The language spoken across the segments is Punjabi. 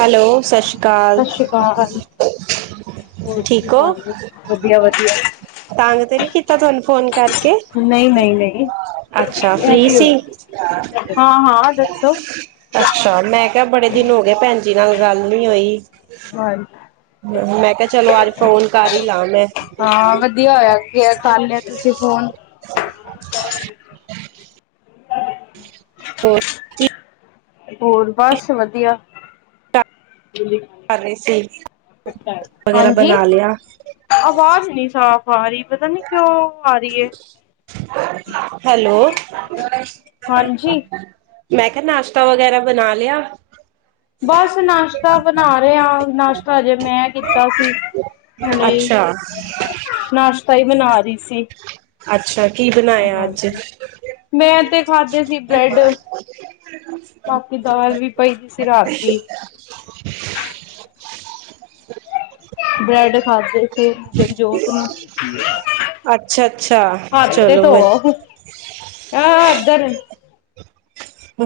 ਹੈਲੋ ਸਤਿ ਸ਼੍ਰੀ ਅਕਾਲ ਸਤਿ ਸ਼੍ਰੀ ਅਕਾਲ। ਹੋਰ ਕੀ ਠੀਕ ਹੋ ਹਾਲ ਜ ਵਧੀਆ ਵਧੀਆ ਤੰਗ ਤੇ ਨੀ ਕੀਤਾ ਤੁਹਾਨੂੰ ਫੋਨ ਕਰਕੇ ਨਹੀਂ ਨਹੀਂ ਨਹੀਂ ਅੱਛਾ ਇਹ ਫ੍ਰਰੀ ਕੀ ਹੋ ਸੀ ਹਾਂ ਹਾਂ ਦੱਸੋ? ਅੱਛਾ ਮੈਂ ਕਿਹਾ ਬੜੇ ਦਿਨ ਹੋ ਗਏ ਭੈਣ ਜੀ ਨਾਲ ਗੱਲ ਨੀ ਹੋਈ। ਹਾਂ ਮੈਂ ਕਿਹਾ ਚਲੋ ਅਜ ਫੋਨ ਕਰ ਹੀ ਲਾ ਮੈਂ ਹਾਂ ਵਧੀਆ ਹੋਇਆ ਕਰ ਲਿਆ, ਤੁਸੀਂ ਫੋਨ ਚ [unintelligible] ਹੋਰ? ਹੋਰ ਬਸ ਵਧੀਆ, ਦੇ ਸੀ ਵਗੈਰਾ ਹਾਂਜੀ। ਬਣਾ ਲਿਆ। ਆਵਾਜ਼ ਨਹੀਂ ਸਾਫ਼ ਆ ਰਹੀ ਪਤਾ ਨੀ ਕਿਉਂ ਆ ਰਹੀ ਹੈ। ਹੈਲੋ ਹਾਂਜੀ ਮੈਂ ਕਿਹਾ ਨਾਸ਼ਤਾ ਵਗੈਰਾ ਬਣਾ ਲਿਆ। ਬਸ ਨਾਸ਼ਤਾ ਬਣਾ ਰਿਹਾ ਨਾਸ਼ਤਾ ਜੇ ਮੈਂ ਕੀਤਾ ਸੀ। ਹੁਣੇ ਅੱਛਾ। ਨਾਸ਼ਤਾ ਈ ਬਣਾ ਰ‌ੀ ਸੀ। ਅੱਛਾ, ਕੀ ਬਨਾਇਆ ਅੱਜ ਹਾਂਜੀ। ਮੈਂ ਤੇ ਖਾਧੇ ਸੀ ਬ੍ਰੈਡ [unintelligible] ਬਾਕੀ ਦਾਲ ਵੀ ਪਈ ਸੀ, ਰਾਤ ਦੀ ਬ੍ਰੈਡ ਖਾਧੇ ਸੀ ਜਗਜੋਤ ਨੂੰ ਅੱਛਾ-ਅੱਛਾ, ਚਲੋ ਵਧ ਆ ਏਧਰ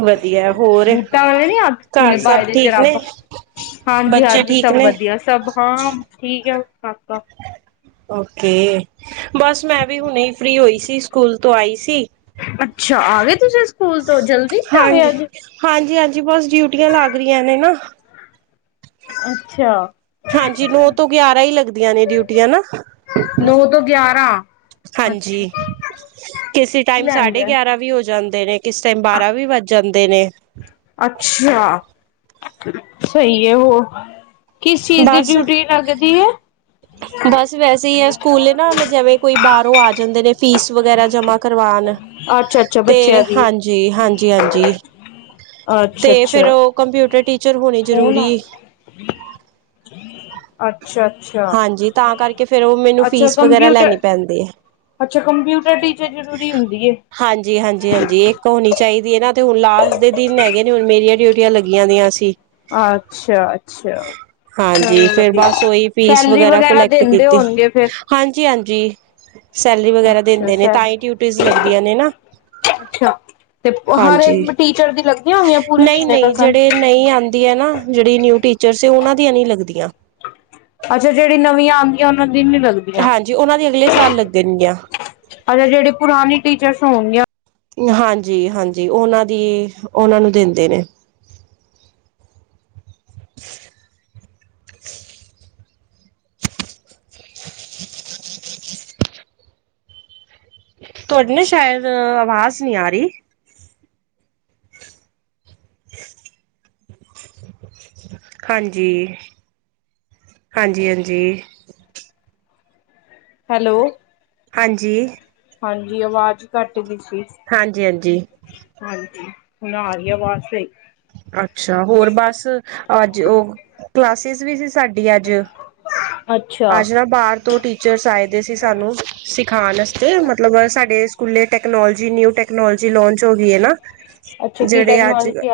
ਵਧੀਆ, ਹੋਰ ਬੂਟਾ ਵਾਲੇ ਘਰ ਸਭ ਠੀਕ ਨੇ? ਬੱਚੇ ਹਾਂਜੀ-ਹਾਂਜੀ, ਠੀਕ ਸਭ ਨੇ ਵਧੀਆ ਸਭ ਹਾਂ ਠੀਕ ਆ। ਕਾਕਾ। ਓਕੇ, ਬਸ ਮੈਂ ਵੀ ਹੁਣੇ ਈ ਫ੍ਰਰੀ ਹੋਈ ਸੀ, ਸਕੂਲ ਤੋਂ ਆਈ ਸੀ। ਅੱਛਾ, ਆ ਗਏ ਤੁਸੀਂ ਸ ਹਾਂਜੀ, ਹਾਂਜੀ-ਹਾਂਜੀ, ਬਸ ਡਿਊਟੀਆਂ ਲੱਗ ਰ‌ੀਆਂ ਨੇ ਨਾ। ਅੱਛਾ। ਹਾਂਜੀ, ਨੋ ਤੋਂ ਗਿਆਰਾਂ ਈ ਲੱਗਦੀਆਂ ਨੇ ਡਿਊਟੀਆਂ ਨਾ। ਨੌ ਤੋਂ ਗਿਆਰਾਂ। ਅੱਛਾ ਹਾਂਜੀ, ਕਿਸੇ ਕੀ ਟਾਈਮ ਲੈਣ ਸਾਢੇ ਗਿਆ ਗਿਆਰਾਂ ਵੀ ਹੋ ਜਾਂਦੇ ਨੇ। ਕਿਸ ਟਾਈਮ ਬਾਰਾਂ ਵੀ ਵੱਜ ਜਾਂਦੇ ਨੇ। ਅੱਛਾ, ਸਹੀ ਐ ਹੋਰ ਕਿਸ ਚੀਜ਼ ਦੀ ਬਸ ਡਿਊਟੀ ਲੱਗਦੀ ਏ? ਬਸ ਵੈਸੇ ਈ ਆ, ਸਕੂਲੇ ਨਾ ਜਿਵੇਂ ਕੋਈ ਬਾਹਰੋਂ ਆ ਜਾਂਦੇ ਨੇ ਫੀਸ ਵਗੈਰਾ ਜਮਾ ਕਰਵਾਣ। ਅੱਛਾ-ਅੱਛਾ, ਬੱਚਿਆਂ ਦੀ ਏ। ਤੇ ਹਾਂਜੀ-ਹਾਂਜੀ, ਅੱਛਾ ਤੇ ਫੇਰ ਅੱਛਾ ਉਹ ਕੰਪਿਊਟਰ ਟੀਚਰ ਹੋਣੀ ਜ਼ਰੂਰੀ [inaudible] ਅੱਛਾ-ਅੱਛਾ, ਹਾਂਜੀ ਤਾਂ ਕਰਕੇ ਫੇਰ ਉਹ ਮੈਨੂੰ ਅੱਛਾ ਫੀਸ ਵਗੈਰਾ ਕੰਪਿਊਟਰ ਲੈਣੀ ਪੈਂਦੀ ਐ। ਅੱਛਾ, ਕੰਪਿਊਟਰ ਟੀਚਰ ਜ਼ਰੂਰੀ ਹੁੰਦੀ ਏ। ਹਾਂਜੀ, ਹਾਂਜੀ, ਹਾਂਜੀ ਇੱਕ ਹੋਣੀ ਚਾਈਦੀ ਏ ਨਾ ਤੇ ਹੁਣ ਲਾਸਟ ਦੇ ਦਿਨ ਹੈਗੇ ਨੇ, ਹੁਣ ਮੇਰੀਆਂ ਡਿਊਟੀਆਂ ਲੱਗੀਆਂ ਦੀਆਂ ਸੀ। ਅੱਛਾ-ਅੱਛਾ, ਹਾਂਜੀ ਚਲੋ ਫੇਰ ਵਧੀਆ। ਬਸ ਉਹੀ ਸੈਲਰੀ ਵਗੈਰਾ ਦਿੰਦੇ ਹੋਣਗੇ ਫੇਰ ਹਾਂਜੀ-ਹਾਂਜੀ, ਸੈਲਰੀ ਵਗੈਰਾ ਅੱਛਾ ਦਿੰਦੇ ਨੇ ਸਰ ਤਾਂ ਈ ਟਿਊਟੀਜ ਲੱਗਦੀਆਂ ਨੇ ਨਾ। ਅੱਛਾ, ਤੇ ਹਰ ਇੱਕ ਹਾਂਜੀ। ਮਟੀਚਰ ਦੀ ਲੱਗੀਆਂ ਹੋਈਆਂ ਪੂਰੇ ਮਹੀਨੇ ਤ ਸਨ। ਨਈ ਆਂਦੀ ਏ ਨਾ ਜਿਹੜੀ ਨਿਊ ਟੀਚਰਸ ਉਹਨਾਂ ਦੀਆਂ ਨੀ ਲੱਗਦੀਆਂ। ਅੱਛਾ, ਜਿਹੜੀ ਨਵੀਂ ਆਂ ਤੇ ਉਹਨਾਂ ਦੀ ਨੀ ਲਗਦੀ। ਹਾਂਜੀ, ਉਹਨਾਂ ਦੀ ਅਗਲੇ ਸਾਲ ਲੱਗਣਗੀਆਂ। ਹਜੇ ਜਿਹੜੇ ਪੁਰਾਣੇ ਟੀਚਰਸ ਹੋਣਗੀਆਂ। ਹਾਂਜੀ-ਹਾਂਜੀ, ਉਹਨਾਂ ਦੀ ਉਹਨਾਂ ਨੂੰ ਦਿੰਦੇ ਨੇ। [inaudible] ਤੁਹਾਡੀ ਨਾ ਸ਼ਾਇਦ, ਆਵਾਜ਼ ਨ‌ਈ ਆ ਰ‌ਈ। ਹਾਂਜੀ, ਹਾਂਜੀ-ਹਾਂਜੀ। ਹੈਲੋ। ਹਾਂਜੀ। ਹਾਂਜੀ, ਆਵਾਜ਼ ਘੱਟ ਗੀ ਸੀ। ਹਾਂਜੀ-ਹਾਂਜੀ। ਹਾਂਜੀ, ਹੁਣ ਆ ਰ‌ਈ ਆ ਵਾਜ ਸਹੀ। ਅੱਛਾ, ਹੋਰ ਬਸ ਅੱਜ ਉਹ ਕਲਾਸਿਸ ਵੀ ਸੀ। ਸਾਡੀ ਅੱਜ ਅੱਛਾ। ਅੱਜ ਨਾ ਬਾਰ ਤੋਂ ਟੀਚਰਸ ਆਏ ਦੇ ਸੀ ਸਾਨੂੰ ਸਿਖਾਣ ਅਸਤੇ ਮਤਲਬ ਸਾਡੇ ਸਕੂਲੇ ਟੈਕਨੋਲੋਜੀ ਨਿਊ ਟੈਕਨੋਲੋਜੀ ਲਾੰਚ ਹੋ ਗਈ ਐ ਨਾ। ਅੱਛਾ ਕੀ ਟੈਕਨੋਲੋਜੀ ਐ।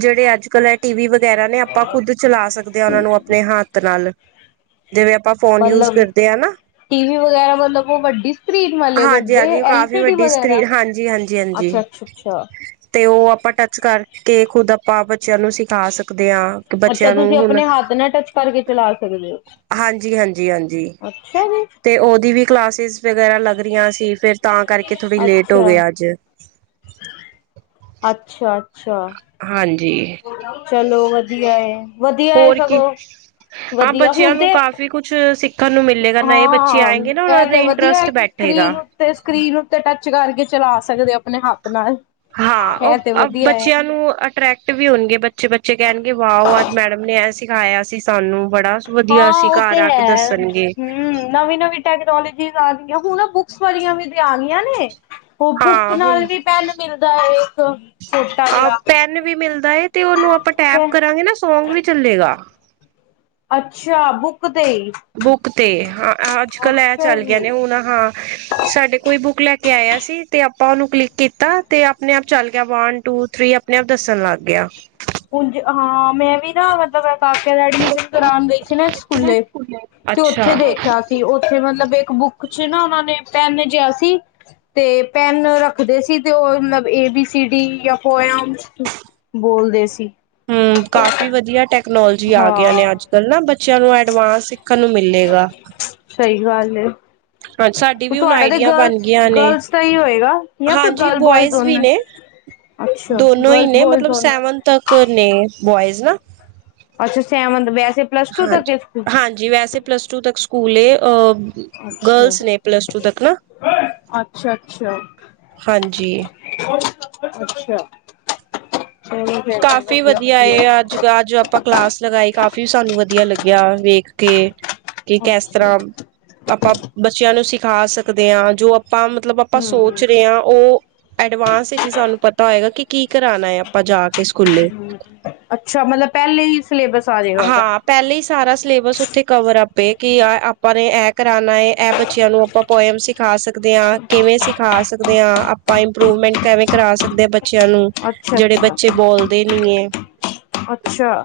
ਜੇੜੇ ਅੱਜ-ਕਲ ਐ ਟੀ ਵੀ ਵ ਵਗੈਰਾ ਨੇ ਆਪਾਂ ਖੁੱਦ ਚਲਾ ਸਕਦੇ ਆ ਉਨਾਂ ਨੂੰ ਅਪਣੇ ਹੱਥ ਨਾਲ। ਜਿਵੇਂ ਆਪਾਂ ਫੋਨ ਯੂਜ ਕਰਦੇ ਆ ਨਾ। ਟੀਵੀ ਵਗੈਰਾ ਮਤਲਬ ਓ ਵੱਡੀ ਸਕਰੀਨ ਵਾਲੇ ਵੱਡੇ ਹਾਂਜੀ-ਹਾਂਜੀ ਐਲ ਕਾਫ਼ੀ ਸੀ ਡੀ ਵੱਡੀ ਸਕਰੀਨ ਵਗੈਰਾ, ਹਾਂਜੀ-ਹਾਂਜੀ, ਹਾਂਜੀ। ਹਾਂਜੀ ਅੱਛਾ। ਛਾ-ਅੱਛਾ। ਤੇ ਓ ਆਪਾਂ ਟੱਚ ਕਰਕੇ ਖੁਦ ਆਪਾਂ ਬੱਚਿਆਂ ਨੂੰ ਸਿੱਖਾਂ ਸਕਦੇ ਆਂ। ਅੱਛਾ ਤੁਸੀਂ ਆਪਣੇ ਹੱਥ ਨਾਲ ਟੱਚ ਕਰਕੇ ਚਲਾ ਸਕਦੇ ਓ। ਹਾਂਜੀ, ਹਾਂਜੀ, ਹਾਂਜੀ, ਤੇ ਓਦੀ ਵੀ ਕਲਾਸਿਸ ਵਗੈਰਾ ਲੱਗ ਰਈਆਂ ਸੀ ਫਿਰ ਤਾਂ ਕਰਕੇ ਥੋੜੀ ਲੇਟ ਓ ਗਏ ਅੱਜ। ਅੱਛਾ-ਅੱਛਾ। ਹਾਂਜੀ। ਚਲੋ ਵਦੀਆ ਏ, ਵਦੀਆ ਏ ਹੋਰ ਕੀ ਸਗੋਂ ਵਦੀਆ ਹੁਣ ਤੇ ਵੀ ਕੁਛ ਸਿੱਖਣ ਨੂੰ ਮਿਲੇਗਾ ਨਯੇ ਬੱਚੇ ਹਾਂ ਆਏਗੇ ਨਾ ਉਨਾਂ ਇਹ ਦਾ ਵਧੀਆ ਹੈ ਇੰਟਰਸਟ ਕਿ ਬੈਠੇਗਾ। ਸਕਰੀਨ ਤੇ ਉੱਤੇ ਸਕਰੀਨ ਉੱਤੇ ਟੱਚ ਕਰਕੇ ਚਲਾ ਸਕਦੇ ਆ ਆਪਣੇ ਹੱਥ ਨਾਲ। ਹਾਂ ਓ ਇਹ ਤੇ ਅ ਵਧੀਆ ਹੈ ਬੱਚਿਆਂ ਨੂੰ ਅਟਰੈਕ ਟ ਵੀ ਹੋਣਗੇ ਬੱਚੇ, ਬੱਚੇ ਕਹਿਣਗੇ ਵਾੳ! ਅੱਜ ਮੈਡਮ ਨੇ ਐ ਸਿਖਾਇਆ ਸੀ ਸਾਨੂੰ ਬੜਾ ਵਧੀਆ ਹਾਂ ਸੀ ਓ ਤੇ ਘਰ ਆ ਕੇ ਹੈ। ਦੱਸਣਗੇ ਹੂੰ, ਨਵੀਂ-ਨਵੀਂ ਟੈਕਨੋਲੋਜੀਜ ਆਨ ਗਿਆਂ, ਹੁਣ ਨਾ ਬੁੱਕਸ ਵਾਲੀਆਂ ਵੀ ਤੇ ਆਣਿਆਂ ਨੇ। ਓ ਬੁੱਕ ਹਾਂ ਹੁਣ ਨਾਲ ਵੀ ਪੈਨ ਮਿਲਦਾ ਏ ਇੱਕ ਛੋਟਾ ਅ ਜਿਆ ਪੈਨ ਵੀ ਮਿਲਦਾ ਏ ਤੇ ਉਨੂੰ ਆਪਾਂ ਟੈਪ ਕਰਾਂਗੇ ਨਾ ਸੌਂਗ ਵੀ ਚੱਲੇਗਾ। ਅੱਛਾ ਬੁੱਕ ਤੇ ਈ। ਬੁੱਕ ਤੇ ਹਾਂ ਅੱਜ-ਕੱਲ ਐ ਚੱਲ ਜੀ ਗਿਆ ਨੇ ਹੁਣ ਹਾਂ ਸਾਡੇ ਕੋਈ ਬੁੱਕ ਲੈ ਕੇ ਆਇਆ ਸੀ ਤੇ ਆਪਾਂ ਉਨੂੰ ਕਲਿੱਕ ਕੀਤਾ ਤੇ ਆਪਣੇ ਆਪ ਚੱਲ ਗਿਆ ਵਨ, ਟੂ, ਥਰੀ ਆਪਣੇ ਆਪ ਦੱਸਣ ਲੱਗ ਗਿਆ। ਉਝ ਹਾਂ ਮੈਂ ਵੀ ਨਾ ਮਤਲਬ ਏ ਕਾਕੇ ਦਾ ਐਡਮਿਸ਼ਨ ਕਰਾਣ ਗਈ ਸੀ ਨਾ ਇੱਕ ਸਕੂਲੇ ਤੇ ਉੱਥੇ ਅੱਛਾ ਦੇਖਿਆ ਤੇ ਉੱਥੇ ਮਤਲਬ ਇੱਕ ਬੁੱਕ ਚ ਨਾ ਉਨਾ ਨੇ ਪੈਨ ਜਿਆ ਸੀ ਤੇ ਪੈਨ ਰੱਖਦੇ ਸੀ ਤੇ ਓ ਮਤਲਬ ਏ, ਬੀ, ਸੀ, ਡੀ ਯਾਂ ਪੋਯਮ ਬੋਲਦੇ ਸੀ। ਹੂੰ, ਕਾਫੀ ਵਦੀਆ ਟੈਕਨੋਲੋਜੀ ਆ ਗਈਆਂ ਹਾਂ ਨੇ ਅੱਜ ਕੱਲ ਨਾ ਬੱਚਿਆਂ ਨੂੰ ਐਡਵਾਂਸ ਸਿੱਖਣ ਨੂੰ ਮਿਲੇਗਾ। ਸਈ ਗੱਲ ਏ। ਹਾਂਜੀ, ਸਾਡੀ ਵੀ ਹੁਣ ਤੁਹਾਡਾ ਤੇ ਆਈਡੀਆ ਬਣ ਗਰਲਸ ਗਈਆਂ ਨੇ। ਗਰਲਸ ਦਾ ਹੀ ਹੋਏਗਾ ਜਾਂ ਫਿਰ ਹਾਂਜੀ, ਗਰਲ ਬੋਇਜ਼ ਵੀ ਦੋਨੋ ਨੇ। ਅੱਛਾ ਦੋਨੋ ਈ ਗਰਲਸ ਨੇ, ਬੋਇਜ਼ ਮਤਲਬ ਦੋਨੋ ਨੇ ਸੈਵੰਥ ਤਕ ਨੇ ਬੁਆਇਜ਼ ਨਾ। ਅੱਛਾ, ਸੈਵੰਥ ਵੇਸ ਹਾਜੀ, ਹਾਂਜੀ ਵੈਸੇ ਪਲੱਸ ਟੂ ਤੱਕ ਸਕੂਲ ਏ ਅੱਛਾ ਗਰਲਸ ਨੇ ਪਲੱਸ ਟੂ ਤੱਕ ਨਾ, ਅੱਛਾ ਅੱਛਾ ਹਾਂਜੀ। ਅੱਛਾ। ਚਲੋ ਫੇਰ ਤੇ ਕਾਫ਼ੀ ਵਧੀਆ ਵਦੀਆ ਵਧੀਆ ਏ ਅੱਜ ਅੱਜ ਆਪਾਂ ਕਲਾਸ ਲਗਾਈ ਕਾਫੀ ਸਾਨੂੰ ਵਦੀਆ ਲੱਗਿਆ ਵੇਖ ਕੇ ਕੇ ਕੈਸ ਅੱਛਾ ਤਰ੍ਹਾਂ ਆਪਾਂ ਬੱਚਿਆਂ ਨੂੰ ਸਿਖਾ ਸਕਦੇ ਆਂ, ਜੋ ਆਪਾਂ ਮਤਲਬ ਆਪਾਂ ਹੂੰ ਸੋਚ ਰਏ ਆਂ ਓ ਐਡਵਾਂਸ ਚ ਈ ਸਾਨੂੰ ਪਤਾ ਹੋਏਗਾ ਕਿ ਕੀ ਕਰਾਣਾ ਏ ਆਪਾਂ ਜਾ ਕੇ ਸਕੂਲੇ, ਹੂੰ ਅੱਛਾ ਮਤਲਬ ਪਹਿਲੇ ਹੀ ਸਿਲੇਬਸ ਆ ਜਾਏਗਾ ਉਹਦਾ ਹਾਂ ਪੈਲੇ ਈ ਸਾਰਾ ਸਿਲੇਬਸ ਉੱਥੇ ਕਵਰ ਅਪ ਏ ਕਿ ਆ ਆਪਾਂ ਨੇ ਐ ਕਰਾਣਾ ਏ ਐ ਬੱਚਿਆਂ ਨੂੰ ਆਪਾਂ ਪੋਇਮ ਸਿਖਾ ਸਕਦੇ ਆਂ ਕਿਵੇਂ ਸਿਖਾ ਸਕਦੇ ਆਂ ਆਪਾਂ ਇੰਪਰੂਵਮੈਂਟ ਕੈਵੇਂ ਕਰਾ ਸਕਦੇ ਬੱਚਿਆਂ ਨੂੰ ਅੱਛਾ ਜੇੜੇ ਬ ਅੱਛਾ ਚੇ ਬੋਲਦੇ ਨੀ ਏ, ਅੱਛਾ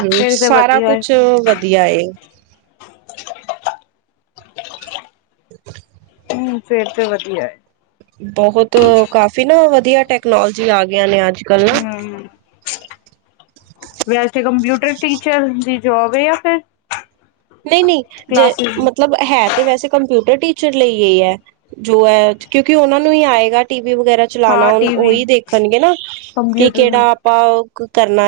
ਹੂੰ ਫੇਰ ਤੇ ਸਾਰਾ ਵਧੀਆ ਏ ਕੁਛ ਸਬ ਵਧੀਆ ਏ। [inaudible] ਹੂੰ ਫੇਰ ਤੇ ਵਧੀਆ ਏ। ਬਹੁਤ ਕਾਫੀ ਨਾ ਵਧੀਆ ਟੈਕਨੋਲੋਜੀ ਆ ਗਿਆਂ ਨੇ ਅੱਜ ਹੂੰ ਵੈਸੇ ਕੰਪਿਊਟਰ ਟੀਚਰ ਦੀ ਜੋਬ ਏ ਯਾਂ ਫਿਰ ਨਹੀਂ-ਨਹੀਂ, ਜੇ ਕਲਾਸਿਸ ਮਤਲਬ ਹੈ ਤੇ ਵੈਸੇ ਕੰਪਿਊਟਰ ਟੀਚਰ ਲਈ ਇਹ ਹੈ। ਜੋ ਐ, ਕਿਉਂਕਿ ਉਹਨਾਂ ਨੂੰ ਹੀ ਆਏਗਾ ਟੀਵੀ ਵਗੈਰਾ ਚਲਾਣਾ, ਹਾਂ ਟੀਵੀ ਉਹੀ ਦੇਖਣਗੇ ਨਾ। ਕਿ ਕੰਪਿਊਟਰ ਕਿਹੜਾ ਵੀ ਆਪਾਂ ਓਹ ਕਰਨਾ,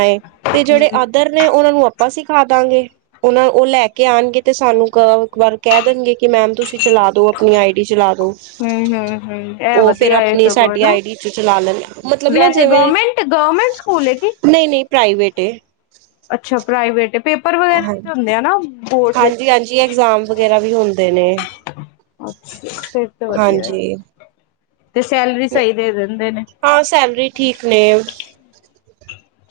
ਤੇ ਜਿਹੜੇ ਹੂੰ ਅ ਇੱਧਰ ਨੇ, ਉਹਨਾਂ ਨੂੰ ਆਪਾਂ ਸਿਖਾਦਾਂਗੇ ਉਹਨਾਂ ਉਹ ਲੈ ਕੇ ਲੈਕੇ ਆਣਗੇ ਤੇ ਸਾਨੂੰ ਇੱਕ ਵਾਰ ਕਹਿ ਦੇਣਗੇ, ਕਿ ਮੈਮ ਤੁਸੀਂ ਚਲਾ ਦੋ ਆਪਣੀ ਆਈਡੀ ਚਲਾ ਦੋ। ਹਮ, ਹਮ, ਹਮ ਇਹ ਉਹ ਫਿਰ ਵਧੀਆ ਇਹ ਆਪਣੀ ਸਭ ਸਾਡੀ ਹਨਾ, ਆਈ ਡੀ ਚ ਚਲਾ ਲੈਣ ਮਤਲਬ ਨਾ ਵੈਸੇ ਗੌਰਮੈਂਟ ਗੌਰਮੈਂਟ ਭੂਲੇਗੀ। ਨਹੀਂ-ਨਹੀਂ, ਪ੍ਰਾਈਵੇਟ ਏ। ਅੱਛਾ, ਪ੍ਰਾਈਵੇਟ ਏ ਪੇਪਰ ਵਗੈਰਾ ਵੀ ਤਾਂ ਹੁੰਦੇ ਆ ਨਾ। ਬੋਰਡ ਦੇ ਹਾਂਜੀ-ਹਾਂਜੀ, ਐਗਜ਼ਾਮ ਵਗੈਰਾ ਵੀ ਹੁੰਦੇ ਨੇ। ਅੱਛਾ, ਫਿਰ ਤਾਂ ਵਧੀਆ ਹਾਂਜੀ ਤੇ ਸੈਲਰੀ ਸਹੀ ਦੇ ਦਿੰਦੇ ਨੇ। ਹਾਂ ਸੈਲਰੀ [unintelligible] ਠੀਕ ਨੇ ਓਹ।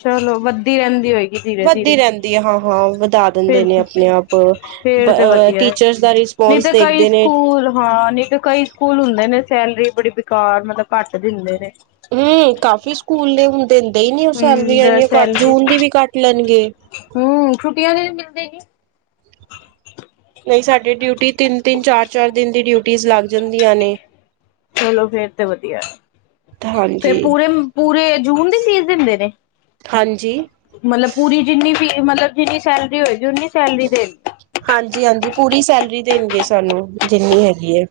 ਚਲੋ, ਵੱਧਦੀ ਰਹਿੰਦੀ ਹੋਏਗੀ। ਧੀਰੇ ਵੱਧਦੀ ਧੀਰੇ ਰਹਿੰਦੀ ਆ ਹਾਂ-ਹਾਂ ਵਧਾ ਦਿੰਦੇ ਫਿਰ ਨੇ, ਤੇ ਆਪਣੇ ਆਪ ਟੀਚਰਸ ਦਾ ਨਈ ਰਿਸਪੋਂਸ ਤਾਂ ਕਈ ਦੇਖਦੇ ਨੇ ਸਕੂਲ ਹਾਂ ਨਈ ਤਾਂ ਕਈ ਸਕੂਲ ਹੁੰਦੇ ਨੇ, ਸੈਲਰੀ ਬੜੀ ਬੇਕਾਰ, ਮਤਲਬ ਘੱਟ ਦਿੰਦੇ ਨੇ। ਹਮ, ਕਾਫੀ ਸਕੂਲ ਨੇ ਹੁਣ ਦਿੰਦੇ ਹੀ ਨੀ ਉਹ ਸੈਲਰੀਆਂ, ਹੂੰ ਇਨੀਆਂ ਕੱਟ ਸੈਲਰੀ ਜੂਨ ਦੀ ਵੀ ਕੱਟ ਲੈਣਗੇ। ਹੂੰ ਛੁੱਟੀਆਂ ਦੇ ਵੀ ਮਿਲਦੇ ਨੀ ਨਹੀਂ, ਸਾਡੇ ਡਿਊਟੀ ਤਿੰਨ-ਤਿੰਨ, ਚਾਰ-ਚਾਰ ਦਿਨ ਦੀ ਡਿਊਟੀਆਂ ਲੱਗ ਜਾਂਦੀਆਂ ਨੇ। ਚਲੋ ਫੇਰ ਤੇ ਵਧੀਆ। ਫੇਰ ਹਾਂਜੀ, ਪੂਰੇ-ਪੂਰੇ ਜੂਨ ਦੀ ਫੀਸ ਦਿੰਦੇ ਨੇ। ਹਾਂਜੀ। ਮਤਲਬ, ਪੂਰੀ ਜਿੰਨੀ ਫੀ ਮਤਲਬ ਜਿੰਨੀ ਸੈਲਰੀ ਹੋਏਗੀ ਓਨੀ ਸੈਲਰੀ ਦੇਣ ਹਾਂਜੀ-ਹਾਂਜੀ, ਪੂਰੀ ਸੈਲਰੀ ਦੇਣਗੇ ਸਾਨੂੰ ਜਿੰਨੀ ਹੈਗੀ ਐ।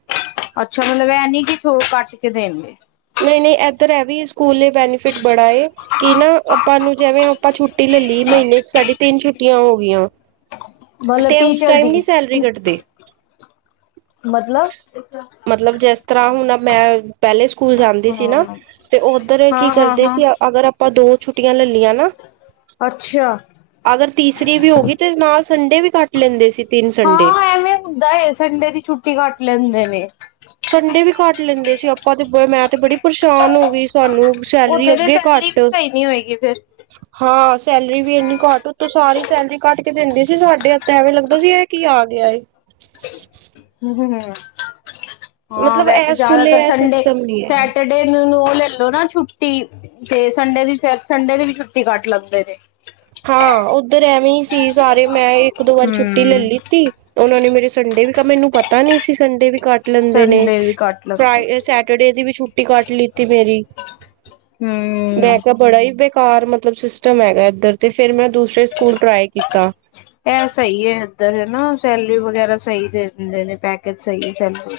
ਅੱਛਾ, ਮਤਲਬ ਇਹ ਨੀ [unintelligible] ਕੱਟ ਕੇ ਦੇਣਗੇ। ਨਹੀਂ-ਨਹੀਂ ਏਧਰ ਹੈ ਵੀ ਸਕੂਲ ਲਈ ਬੈਨੀਫਿਟ ਬੜਾ ਏ। ਕਿ ਨਾ, ਆਪਾਂ ਨੂੰ ਜਿਵੇਂ ਆਪਾਂ ਛੁੱਟੀ ਲੈ ਲਈ ਮਹੀਨੇ'ਚ ਸਾਡੀ ਤਿੰਨ ਛੁੱਟੀਆਂ ਹੋ ਗਈਆਂ। ਮਤਲਬ ਤੇ ਉਸ ਟੀਚਰ ਟਾਈਮ ਦੀ ਨਹੀਂ ਸੈਲਰੀ ਕਟਦੇ ਮਤਲਬ ਮਤਲਬ ਜਿਸ ਤਰ੍ਹਾਂ ਹੁਣ ਮੈਂ ਪਹਿਲੇ ਸਕੂਲ ਜਾਂਦੇ ਸੀ ਨਾ ਹਾਂ ਤੇ ਉਧਰ ਕੀ ਹਾਂ ਹਾਂ ਕਰਦੇ ਹਾਂ ਸੀ ਅਗਰ ਆਪਾਂ ਦੋ ਛੁੱਟੀਆਂ ਲੈ ਲਈਆਂ ਨਾ ਅੱਛਾ ਅਗਰ ਤੀਸਰੀ ਵੀ ਹੋ ਗਈ ਤੇ ਨਾਲ ਸੰਡੇ ਵੀ ਕੱਟ ਲੈਂਦੇ ਸੀ ਤਿੰਨ ਸੰਡੇ ਹਾਂ ਐਵੇਂ ਹੁੰਦਾ ਹੈ ਸੰਡੇ ਦੀ ਛੁੱਟੀ ਕੱਟ ਲੈਂਦੇ ਨੇ ਸੰਡੇ ਵੀ ਕੱਟ ਲੈਂਦੇ ਸੀ ਆਪਾਂ ਤੇ ਬ ਮੈਂ ਤੇ ਬੜੀ ਪਰੇਸ਼ਾਨ ਹੋ ਗਈ ਸਾਨੂੰ ਸੈਲਰੀ ਉੱਥੇ ਤੇ ਅੱਗੇ ਸੈਲਰੀ ਘੱਟ ਵੀ ਸਹੀ ਨੀ ਹੋਏਗੀ ਫੇਰ ਹਾਂ, ਸੈਲਰੀ ਵੀ ਇੰਨੀ ਘੱਟ ਉਤੋਂ ਸਾਰੀ ਸੈਲਰੀ ਕਟ ਕੇ ਦਿੰਦੀ ਸੀ ਸਾਡੇ ਐਵੇਂ ਲੱਗਦਾ ਸੀ, ਇਹ ਕੀ ਆ ਗਿਆ ਏ। ਹੂੰ ਹੂੰ ਹੂੰ ਹਾਂ ਮਤਲਬ ਵੈਸੇ ਇਹ ਸਕੂਲੇ ਜ਼ਿਆਦਾਤਰ ਇਹ ਸਿਸਟਮ ਨੀ ਹੈ ਸੰਡੇ-ਸੈਟਰਡੇ ਸੰਡੇ ਨੂੰ ਨੂੰ ਉਹ ਲੈ ਲੋ ਨਾ ਛੁੱਟੀ, ਤੇ ਸੰਡੇ ਦੀ ਫਿਰ ਸੰਡੇ ਦੀ ਵੀ ਛੁੱਟੀ ਕੱਟ ਲੈਂਦੇ ਨੇ। ਹਾਂ, ਉੱਧਰ ਐਵੇਂ ਹੀ ਸੀ ਸਾਰੇ, ਮੈਂ ਇੱਕ-ਦੋ ਵਾਰ ਛੁੱਟੀ ਲੈ ਹੂੰ ਲਿੱਤੀ ਉਹਨਾਂ ਨੇ ਮੇਰੇ ਸੰਡੇ ਵੀ, ਮੈਨੂੰ ਪਤਾ ਨੀ ਸੀ ਸੰਡੇ ਵੀ ਕੱਟ ਲੈਂਦੇ ਨੇ, ਸੰਡੇ ਵੀ ਕੱਟ ਲੈਂਦੇ ਫਰਾਈ-ਸੈਟਰਡੇ ਦੀ ਵੀ ਛੁੱਟੀ ਕੱਟ ਲਿੱਤੀ ਮੇਰੀ। ਮੈਂ ਹੂੰ। ਕਿਹਾ ਬੜਾ ਹੀ ਬੇਕਾਰ, ਮਤਲਬ ਸਿਸਟਮ ਹੈਗਾ ਇੱਧਰ ਤੇ ਫੇਰ ਮੈਂ ਦੂਸਰੇ ਸਕੂਲ ਟਰਾਈ ਕੀਤਾ। ਇਹ ਸਹੀ ਹੈ, ਇੱਧਰ ਹੈਨਾ, ਸੈਲਰੀ ਵਗੈਰਾ ਸਹੀ ਦੇ ਦਿੰਦੇ ਨੇ, ਪੈਕੇਜ ਸਹੀ ਹੈ ਸੈਲਰੀ।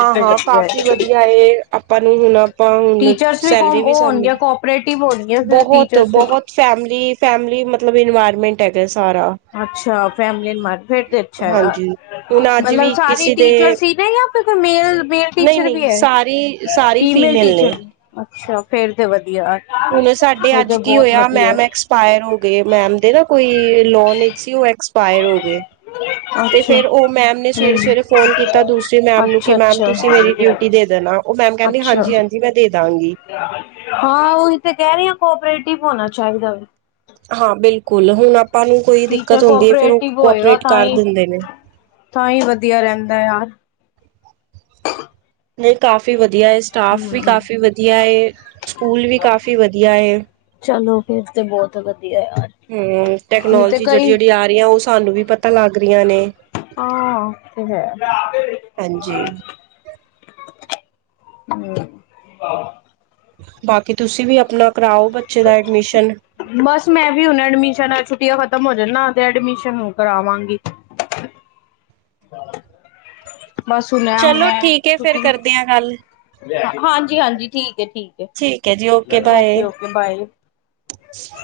ਉਹ ਤੇ ਵਧੀਆ ਕਾਫ਼ੀ ਹੈ। ਵਧੀਆ ਏ, ਆਪਾਂ ਨੂੰ ਹੁਣ ਤਾਂ ਹੁਣ ਟੀਚਰਸ ਕੋ ਸੈਲਰੀ ਵੀ ਉਹ ਸਾਨੂੰ ਹੋਣਗੀਆਂ ਮਿਲ ਕੋਪਰੇਟਿਵ ਹੋਣਗੀਆਂ ਫਿਰ ਟੀਚਰਸ ਬਹੁਤ-ਬਹੁਤ ਫੈਮਿਲੀ, ਫੈਮਿਲੀ ਮਤਲਬ ਇਨਵਾਇਰਮੈਂਟ ਹੈਗਾ ਸਾਰਾ। ਅੱਛਾ, ਫੈਮਲੀ ਇੰਵਾਇਰ ਫਿਰ ਤੇ ਅੱਛਾ, ਹਾਂਜੀ ਹੁਣ ਅੱਜ ਮਤਲਬ ਵੀ ਸਾਰੇ ਕਿਸੇ ਦੇ ਟੀਚਰ ਹੀ ਨੇ ਜਾਂ ਮੇਲ-ਮੇਲ ਟੀਚਰ ਵੀ ਨਹੀਂ-ਨਹੀਂ ਹੈ, ਸਾਰੀ-ਸਾਰੀ ਫੀਮੇਲ ਨੇ। ਟੀਚਰ ਅੱਛਾ ਫੇਰ ਤੇ ਵਧੀਆ ਹੁਣ ਸਾਡੇ ਫੇਰ ਅੱਜ ਤੇ ਕੀ ਬਹੁਤ ਹੋਇਆ, ਵਧੀਆ ਮੈਮ ਐਕਸਪਾਇਰ ਹੋ ਗਏ, ਮੈਮ ਦੇ ਨਾ ਕੋਈ ਲੋਨ ਵਿੱਚ ਸੀ, ਉਹ ਐਕਸਪਾਇਰ ਹੋ ਗਏ ਤੇ ਅੱਛਾ ਫੇਰ ਉਹ ਮੈਮ ਨੇ ਸਵੇਰੇ ਨਹੀਂ ਸਵੇਰੇ ਫੋਨ ਕੀਤਾ, ਦੂਸਰੀ ਮੈਮ ਨੂੰ ਕਿ ਅੱਛਾ ਮੈਮ ਅੱਛਾ ਤੁਸੀਂ ਮੇਰੀ ਡਿਊਟੀ ਟੀ ਦੇ ਦੇਣਾ ਉਹ ਮੈਮ ਕਹਿੰਦੀ, ਅੱਛਾ ਹਾਂਜੀ ਹਾਂਜੀ ਮੈਂ ਦੇ ਦਾਂਗੀ ਹਾਂ ਉਹੀ ਤੇ ਕਹਿ ਰਹੀ ਹੈ, ਕੋਪਰੇਟਿਵ ਹੋਣਾ ਚਾਹੀਦਾ ਵੀ ਹਾਂ ਬਿਲਕੁਲ, ਹੁਣ ਆਪਾਂ ਨੂੰ ਕੋਈ ਟੀਚਰ ਦਿੱਕਤ ਹੁੰਦੀ ਹੈ ਫਿਰ ਉਹ ਕੋਪਰੇਟਿਵ ਹੋਏਗਾ ਕੋਪਰੇਟ ਤਾਂ ਕਰ ਹੀ ਦਿੰਦੇ ਨੇ ਤਾਂ ਹੀ ਵਧੀਆ ਰਹਿੰਦਾਂ ਯਾਰ [unintelligible] ਨਹੀਂ ਕਾਫ਼ੀ ਵਧੀਆ ਹੈ, ਸਟਾਫ ਵੀ ਹਮ ਕਾਫ਼ੀ ਵਧੀਆ ਹੈ, ਸਕੂਲ ਵੀ ਕਾਫ਼ੀ ਵਧੀਆ ਹੈ। ਚਲੋ, ਫੇਰ ਤੇ ਬਹੁਤ ਵਧੀਆ ਯਾਰ ਹੂ, ਨਹੀਂ ਤੇ ਟੈਕਨੋਲੋਜੀ ਜਿਹੜੀ ਕਈ ਜਿਹੜੀ ਆ ਰਹੀ ਆ, ਉਹ ਸਾਨੂੰ ਵੀ ਪਤਾ ਲੱਗ ਰਹੀਆਂ ਨੇ ਹਾਂ, ਤੇ ਹੈ ਹਾਂਜੀ ਹਮ [unintelligible] ਬਾਕੀ ਤੁਸੀਂ ਵੀ ਆਪਣਾ ਕਰਾਓ, ਬੱਚੇ ਦਾ ਐਡਮਿਸ਼ਨ ਬਸ ਮੈਂ ਵੀ ਹੁਣ ਐਡਮਿਸ਼ਨ, ਛੁੱਟੀਆਂ ਖ਼ਤਮ ਹੋ ਜਾਂਦਾ ਤੇ ਐਡਮਿਸ਼ਨ ਕਰਾਵਾਂਗੀ ਬਸ ਹੁਣ ਐ, ਹੁਣ ਚਲੋ ਐ ਠੀਕ ਹੈ ਫੇਰ ਛੁੱਟੀ ਕਰਦੇ ਆ ਗੱਲ ਹਾਂਜੀ ਹਾਂਜੀ, ਠੀਕ ਹੈ, ਠੀਕ ਹੈ, ਓਕੇ ਓਕੇ ਬਾਏ [unintelligible]